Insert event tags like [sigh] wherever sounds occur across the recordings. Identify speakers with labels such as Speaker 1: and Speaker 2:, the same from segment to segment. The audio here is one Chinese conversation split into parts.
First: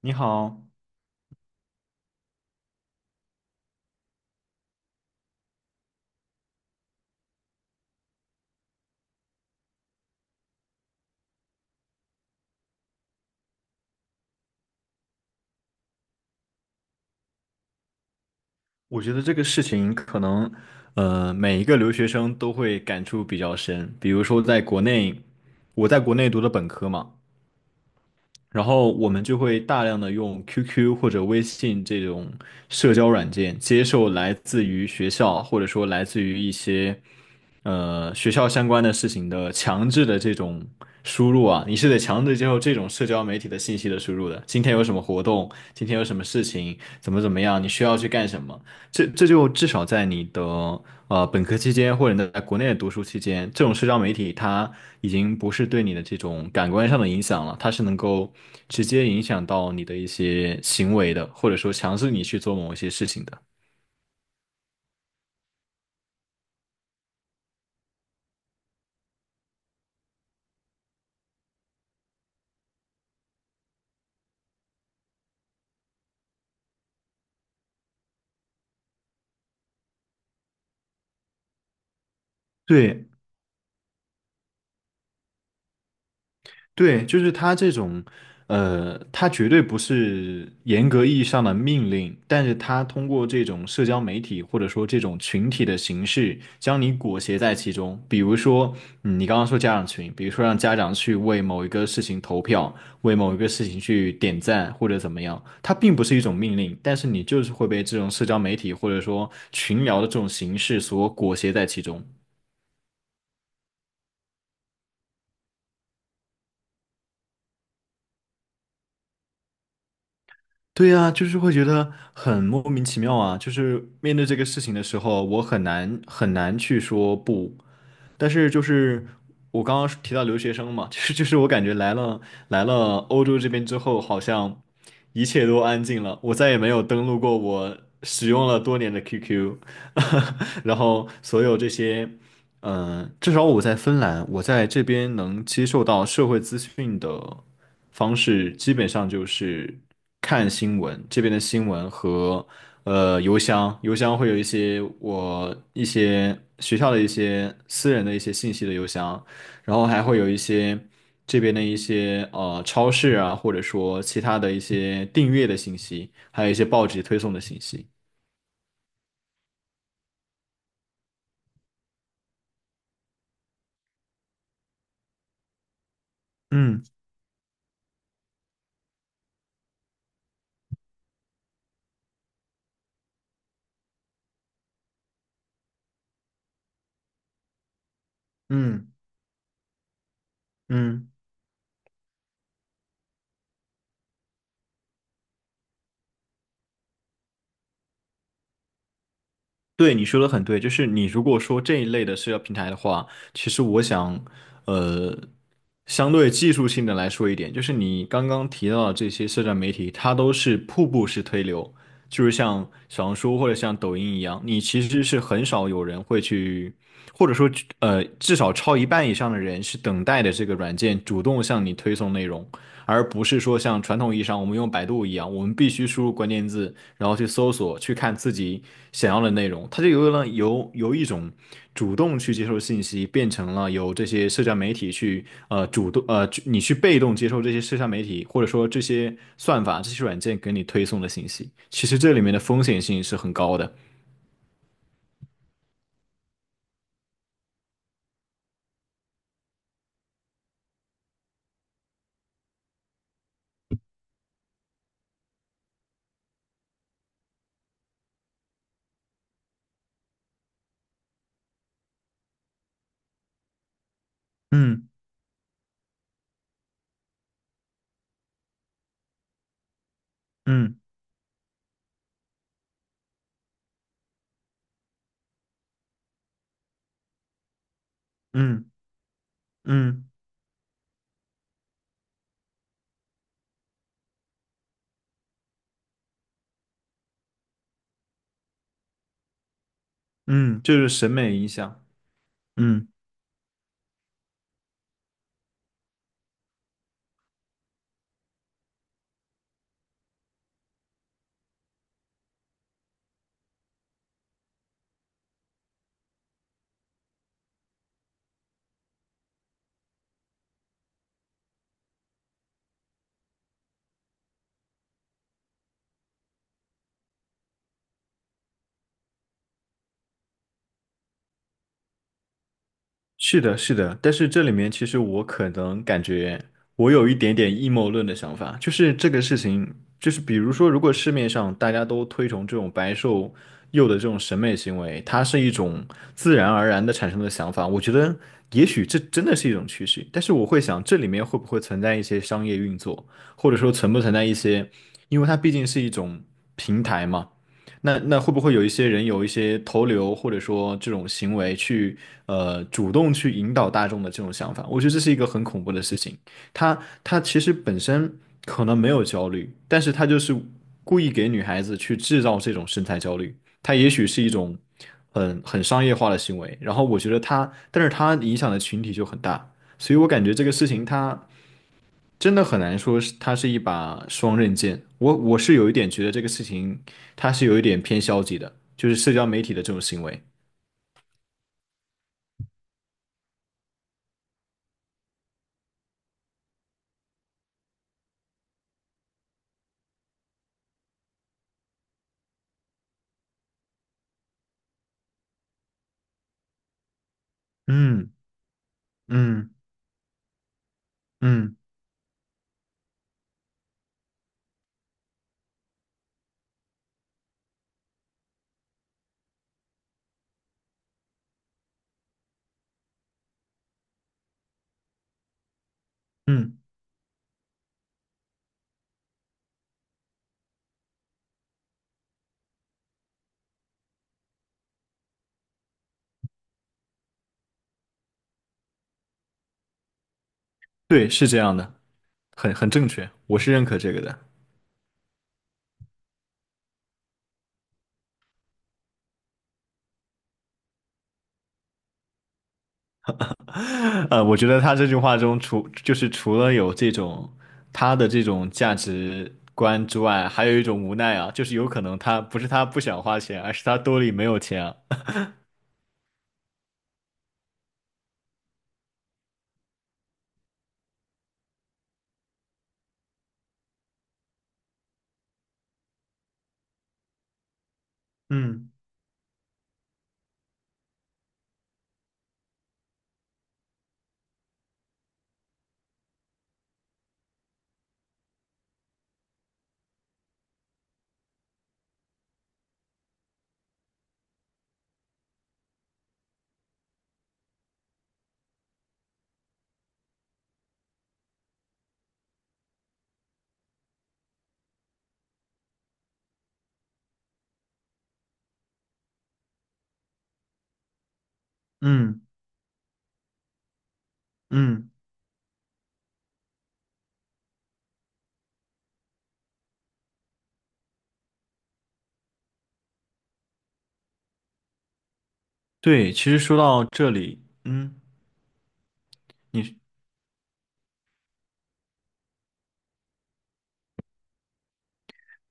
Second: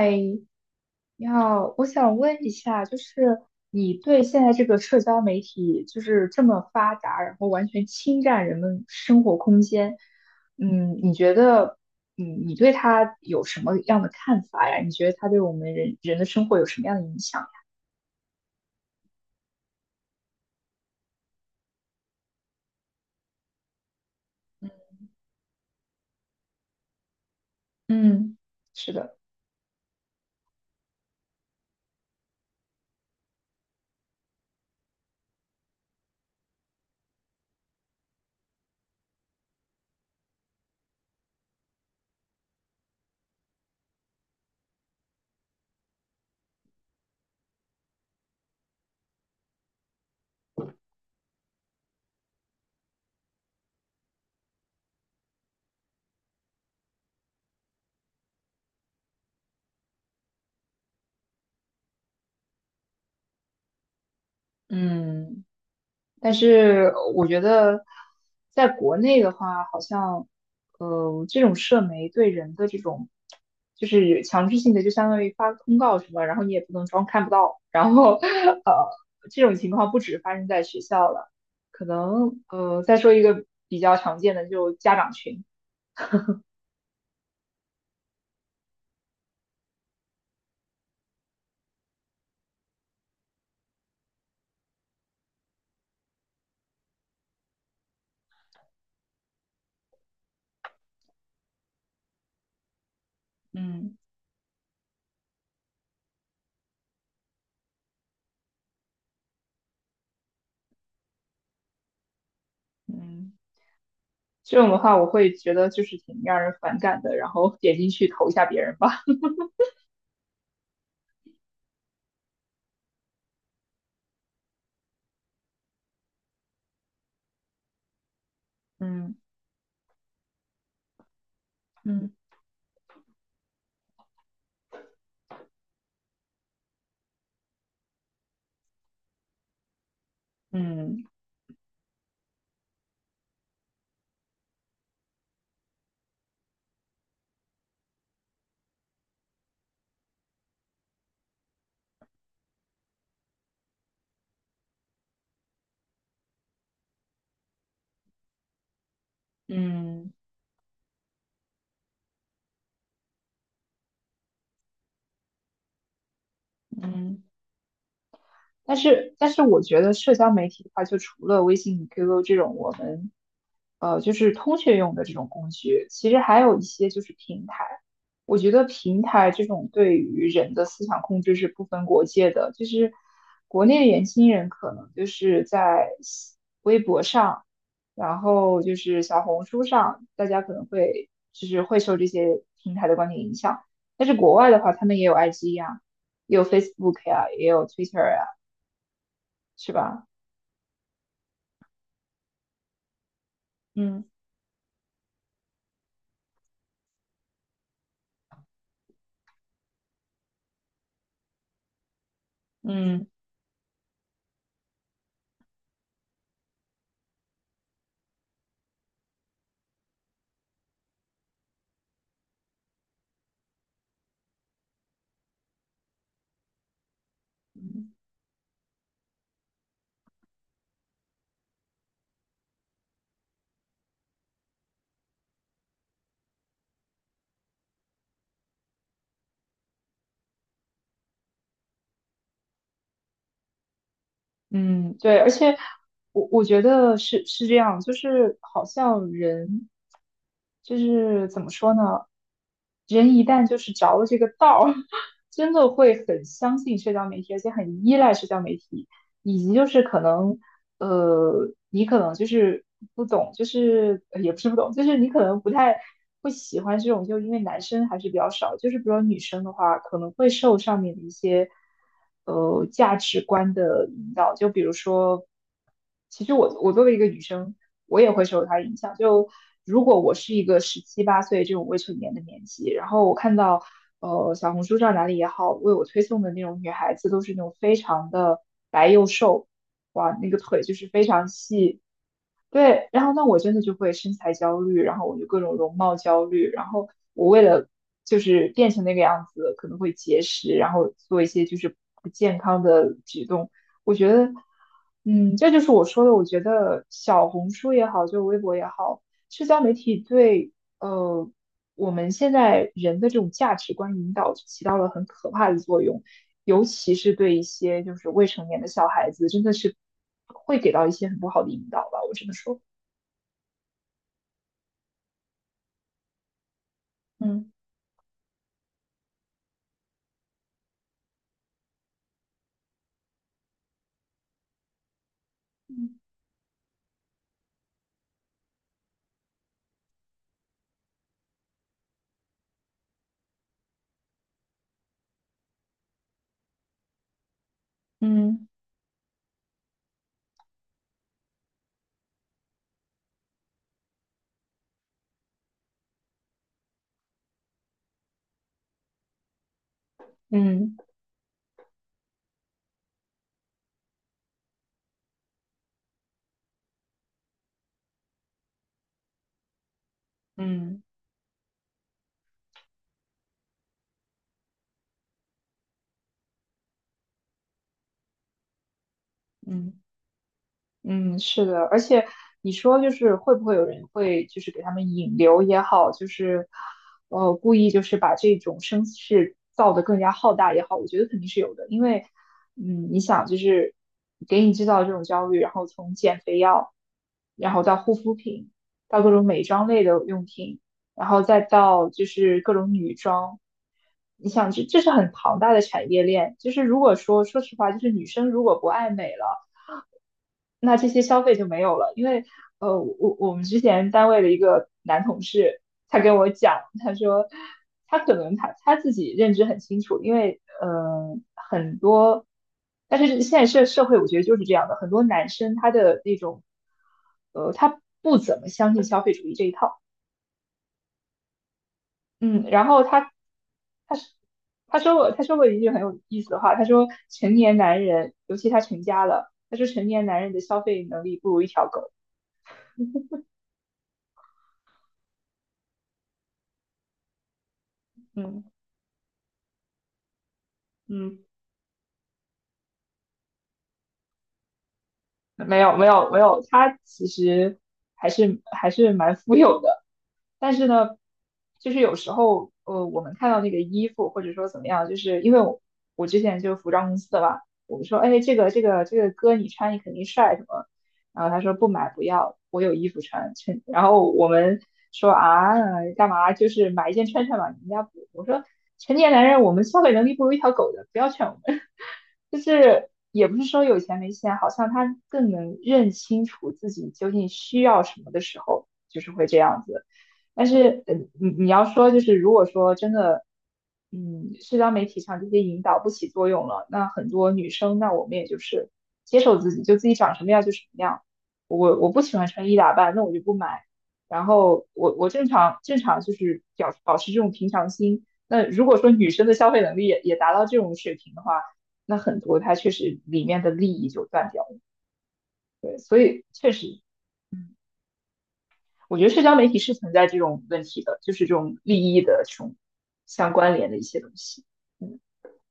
Speaker 1: 你好，
Speaker 2: 你好，我想问一下，就是你对现在这个社交媒体就是这么发达，然后完全侵占人们生活空间，你觉得，你对它有什么样的看法呀？你觉得它对我们人人的生活有什么样的影响呀？
Speaker 1: 我觉得这个事情可能，每一个留学生都会感触比较深。比如说，在国内，我在国内读的本科嘛，
Speaker 2: 嗯，
Speaker 1: 然后
Speaker 2: 是
Speaker 1: 我
Speaker 2: 的。
Speaker 1: 们就会大量的用 QQ 或者微信这种社交软件，接受来自于学校或者说来自于一些，学校相关的事情的强制的这种输入啊，你是得强制接受这种社交媒体的信息的输入的。今天有什么活动？今天有什么事情？怎么样？你需要去干什么？这就至少在你的本科期间，或者你在国内的读书期间，这种社交媒体它已经不是对你的这种感官上的影响了，它是能够直接影响到你的一些行为的，或者说强制你去做某一些事情的。
Speaker 2: 嗯，但是我觉得，在国内的话，好像，这种社媒对人的这种，就是强制性的，就相当于发个通告什么，然后你也不能装看不到，然后，[laughs] 呃，这种情况不止发生在学校了，可能，再
Speaker 1: 对，
Speaker 2: 说一个比较常见的，就家长群。
Speaker 1: 对，就是他这种，他绝对不是严格意义上的命令，但是他通过这种社交媒体或者说这种群体的形式，将你裹挟在其中。比如说，嗯你刚刚说家长群，比如说让家长去为某一个事情投票，为某一个事情
Speaker 2: 嗯。
Speaker 1: 去点赞或者怎么样，它并不是一种命令，但是你就是会被这种社交媒体或者说群聊的这种形式所裹挟在其中。
Speaker 2: 嗯，这种的话，我会觉得就是挺让人反感的，然后点进去投一下别人吧。
Speaker 1: 对呀，就是会觉得很莫名其妙啊。就是面对这个事情的时候，我很难很难去说不。但是就
Speaker 2: [laughs]
Speaker 1: 是
Speaker 2: 嗯。
Speaker 1: 我刚刚提到留学生嘛，[laughs] 就是我感觉来
Speaker 2: 嗯。
Speaker 1: 了来了欧洲这边之后，好像一切都安静了。我再也没有登录过我使用了多年的 QQ，[laughs] 然
Speaker 2: 嗯。
Speaker 1: 后所有这些。嗯，至少我在芬兰，我在这边能接受到社会资讯的方式，基本上就是看新闻，这边的新闻和邮箱，邮箱会有一些我一些学校的一些私人的一些信息的邮箱，然后还
Speaker 2: 嗯。
Speaker 1: 会有一些这边的一些超市啊，或者说其他的一些订阅的信息，还有一些报纸推
Speaker 2: 嗯。
Speaker 1: 送的信息。
Speaker 2: 但是，我觉得社交媒体的话，就除了微信、QQ 这种我们就是通讯用的这种工具，其实还有一
Speaker 1: 嗯
Speaker 2: 些就是平台。我觉得平台这种对于人的思想控制是不分国界的，就是国内的年轻人可能就是在微博上，然后就
Speaker 1: 嗯
Speaker 2: 是小红书上，大家可能
Speaker 1: 嗯。
Speaker 2: 会就是会受这些平台的观点影响。但是国外的话，他们也有 IG 呀，也有 Facebook 呀、也有 Twitter 呀、是
Speaker 1: 对，你
Speaker 2: 吧？
Speaker 1: 说的很对，就是你如果说这一类的社交平台的话，其实我
Speaker 2: 嗯。
Speaker 1: 想，呃，相对技术性的来说一点，就是你刚刚提到的这些社交媒体，它都是瀑布式推流，就是像小
Speaker 2: 嗯。
Speaker 1: 红书或者像抖音一样，你其实是很少有人会去，或者说，至少超一半以上的人是等待的这个软件主动向你推送内容。而不是说像传统意义上我们用百度一样，我们必须输入关键字，然后去搜索，
Speaker 2: 嗯。
Speaker 1: 去看自己想要的内容。它就由了由由一种主动去接受信息，变成了由这些社交媒体去主动去被动接受这些社交媒体或者说这些算法、这些软件给你推送的信息。其实这里面的风险性是很高的。
Speaker 2: 嗯，对，而且我觉得是这样，就是好像人就是怎么说呢？人一旦就是着了这个道儿，[laughs] 真的会很相信社交媒体，而且很依赖社交媒体。以及就是可能，你可能就是不懂，就是也不是不懂，就
Speaker 1: 嗯
Speaker 2: 是你可能不太会喜欢这种，就因为男生还是比较少，就是比如说女生的话，可能会受
Speaker 1: 嗯
Speaker 2: 上面的一些，价值观的引导，就比如说。其实我作为一个女生，我也会受她
Speaker 1: 嗯
Speaker 2: 影响。就如果
Speaker 1: 嗯
Speaker 2: 我是一个十七八岁这种未成年的年纪，然后我看到小红书上哪里也好，为我推送的那种女孩子都是那种非常的白又瘦，哇，那个
Speaker 1: 嗯，
Speaker 2: 腿就
Speaker 1: 这就
Speaker 2: 是
Speaker 1: 是
Speaker 2: 非
Speaker 1: 审
Speaker 2: 常
Speaker 1: 美影
Speaker 2: 细。
Speaker 1: 响。嗯。
Speaker 2: 对，然后那我真的就会身材焦虑，然后我就各种容貌焦虑，然后我为了就是变成那个样子，可能会节食，然后做一些就是不健康的举动。我觉得，嗯，这就是我说的，我觉得小红书也好，就微博也好，社交媒体对呃我们现在人的这种价值观引导起到了很可怕的作用。尤其是对一些就是未成年的小孩子，真的是会给到一些很不好的引导吧，我只能说。
Speaker 1: 是的，是的，但是这里面其实我可能感觉我有一点
Speaker 2: 嗯
Speaker 1: 点阴谋论的想法，就是这个事情，就是比如说，如果市面上大家都推崇这种白瘦幼的这种审美行为，它是一种自然而然的产生的想法，我觉得也许这真的是一种趋势，但是我会想这里面会不会存在一些商业运作，或者说存不存在一些，因为它毕竟是一种平台嘛。那会不
Speaker 2: 嗯。
Speaker 1: 会有一些人有一些投流或者说这种行为去主动去引导大众的这种想法？我觉得这是一个很恐怖的事情。他他其实本身可能没有焦虑，但是他就是
Speaker 2: 嗯。
Speaker 1: 故意给女孩子去制造这种身材焦虑。他也许是一种很商业化的行为，然后我觉得他，但是他影响的群体就很大，所以我感觉这个事
Speaker 2: 嗯。
Speaker 1: 情它。真的很难说是它是一把双刃剑。我是有一点觉得这个事情它是有一点偏消极的，就是社交媒体的这
Speaker 2: 嗯。
Speaker 1: 种行为。
Speaker 2: 嗯，是的，而且你说就是会不会有人会就是给他们引流也好，就是故意就是把这种声势造得更加浩大也好，我觉得肯定是有的，因为嗯你想就是给你制造这种焦虑，然后从减肥药，然后到护
Speaker 1: 嗯
Speaker 2: 肤品，到各种美
Speaker 1: 嗯
Speaker 2: 妆类的用品，然后再
Speaker 1: 嗯
Speaker 2: 到就是各种女装，你想这是很庞大的产业链，就是如果说说实话，就是女生如果不爱美了。那这些消费就没有了，因为我们之前单位的一个男同事，他跟我
Speaker 1: 嗯，
Speaker 2: 讲。他说他可能他自己认知很清楚，因为很多，但是现在社会我觉得就是这样的，很多男生他的那种，他不怎么相信消费主义这一套。
Speaker 1: 对，是这样的，
Speaker 2: 嗯，
Speaker 1: 很
Speaker 2: 然
Speaker 1: 很
Speaker 2: 后
Speaker 1: 正确，
Speaker 2: 他
Speaker 1: 我是认可这
Speaker 2: 他
Speaker 1: 个
Speaker 2: 是
Speaker 1: 的。
Speaker 2: 他说过一句很有意思的话，他说成年男人，尤其他成家了，他说成年男人的消费能力不如一条狗。
Speaker 1: [laughs] 我觉得他这句话中除就是除了有这种他的这
Speaker 2: 嗯。
Speaker 1: 种价值观之外，还有一种无奈
Speaker 2: 嗯，
Speaker 1: 啊，就是有可能他不是他不想花钱，而是他兜里没有钱啊。
Speaker 2: 没有没有没有，他其实还是蛮富有的。但是呢，就是有时候我们看到那个衣服或者说怎么样，就是因为我之前就是服装公司的嘛，我们说哎
Speaker 1: [laughs]
Speaker 2: 这个这
Speaker 1: 嗯
Speaker 2: 个这个哥你穿你肯定帅什么，然后他说不买不要，我有衣服穿，趁然后我们说啊干嘛就是买一件穿嘛，人家不。我说成年男人我们消费能力不如一条狗的，不要劝我们。就是也不是说有钱没钱，好像他更能认清楚自己究竟需要什么的时候，就是会这样子。但是，嗯，你你要说就是，如果说真的，嗯，社交媒体上这些引导不起作用了，那很多女生，那我们也就是接受自己，就自己长什么样就什么样。我不喜
Speaker 1: 嗯
Speaker 2: 欢穿衣打扮，那我就不买。然后
Speaker 1: 嗯，
Speaker 2: 我正常就是表保持这种平常心。那如果说女生的消费能力也达到这种水平的话，那很多它确实里面的利益就断掉了。对，所
Speaker 1: 对，
Speaker 2: 以
Speaker 1: 其实
Speaker 2: 确
Speaker 1: 说
Speaker 2: 实
Speaker 1: 到这里，嗯。
Speaker 2: 我觉得社交媒体是
Speaker 1: 你
Speaker 2: 存在这种问题的，就是这种利益的这种相关联的一些东西。嗯。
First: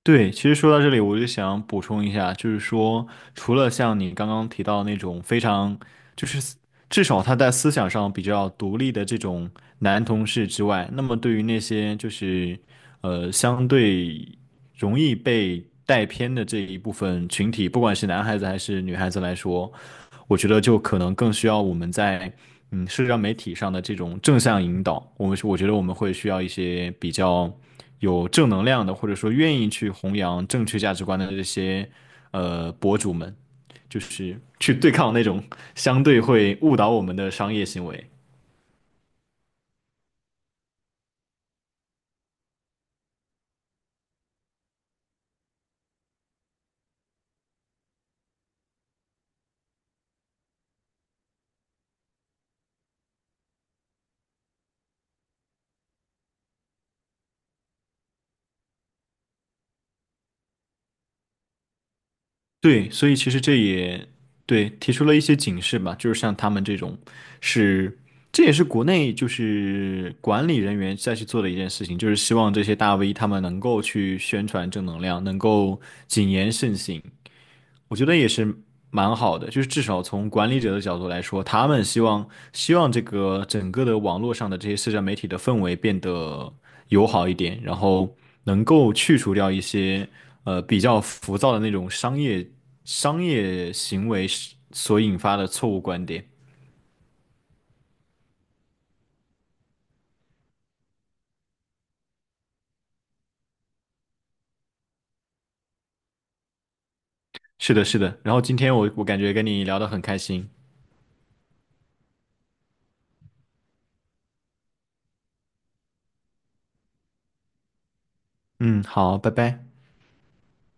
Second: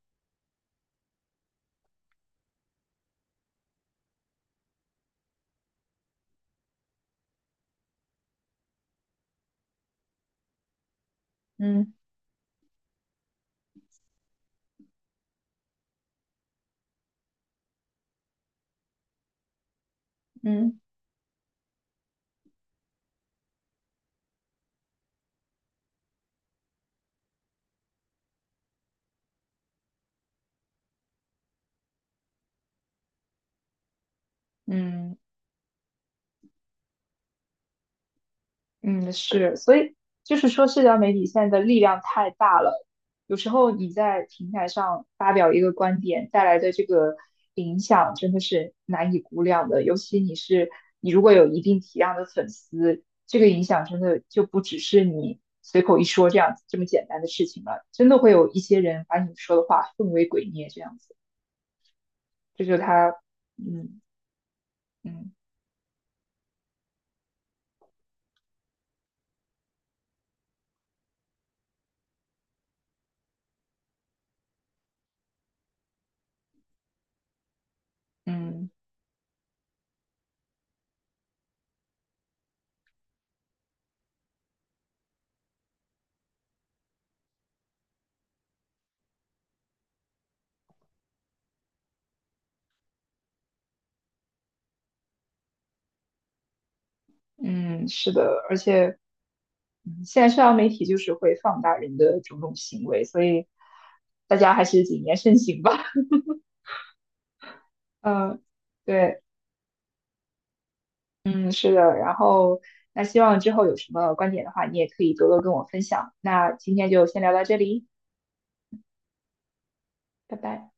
Speaker 1: 对，其实说到这里，我就想补充一下，就是说，除了像你刚刚提到那种非常，就是思至少他在思想上比较独立的这种男同事之外，那么对于那
Speaker 2: 嗯。
Speaker 1: 些就是相对容易被带偏的这一部分群体，不管是男孩子还是女孩子来说，我觉得就
Speaker 2: 嗯。
Speaker 1: 可能更需要我们在嗯社交媒体上的这种正向引导。我觉得我们会需要一些比较。有正能量的，或者说愿意去弘扬正确价值观的这些博主们，就是去对抗
Speaker 2: 嗯。
Speaker 1: 那种相对会误导我们的商业行为。
Speaker 2: 嗯，是，所以就是说，社交媒体现在的力量太大了。有时候你在平台上发表一个观点带来的这个影响，真的是难以估量的。尤其你如果有一定体量的粉丝，这个影响真的就不只是你随口一说这样子这么简单的事情了。真的会有一些人把你说的话奉为鬼臬这样子，这就是
Speaker 1: 对，所
Speaker 2: 他。
Speaker 1: 以其实这
Speaker 2: 嗯。
Speaker 1: 也对提出了一
Speaker 2: 嗯。
Speaker 1: 些警示吧，就是像他们这种是。这也是国内就是管理人员再去做的一件事情，就是希望这些大 V 他们能够去宣传正能量，能够谨言慎行。我觉得也是
Speaker 2: 嗯。
Speaker 1: 蛮好的，就是至少从管理者的角度来说，他们希望这个整个的网络上的这些社交媒体的氛围变得友好一点，然后能够去除掉一些比较浮躁的那种商业行为所引发的错误观点。
Speaker 2: 嗯，是的，而且。嗯，现在社交媒体就是会放大人的种种行为，所以大家还是谨言慎行吧。[laughs]
Speaker 1: 是的，是的。然后
Speaker 2: 嗯，
Speaker 1: 今天我感
Speaker 2: 对，
Speaker 1: 觉跟你聊得很开心。
Speaker 2: 嗯，是的。然后，那希望之后有什么观点的话，你也可以多多跟我分享。那今天就先聊到这里，
Speaker 1: 嗯，好，拜拜。
Speaker 2: 拜拜。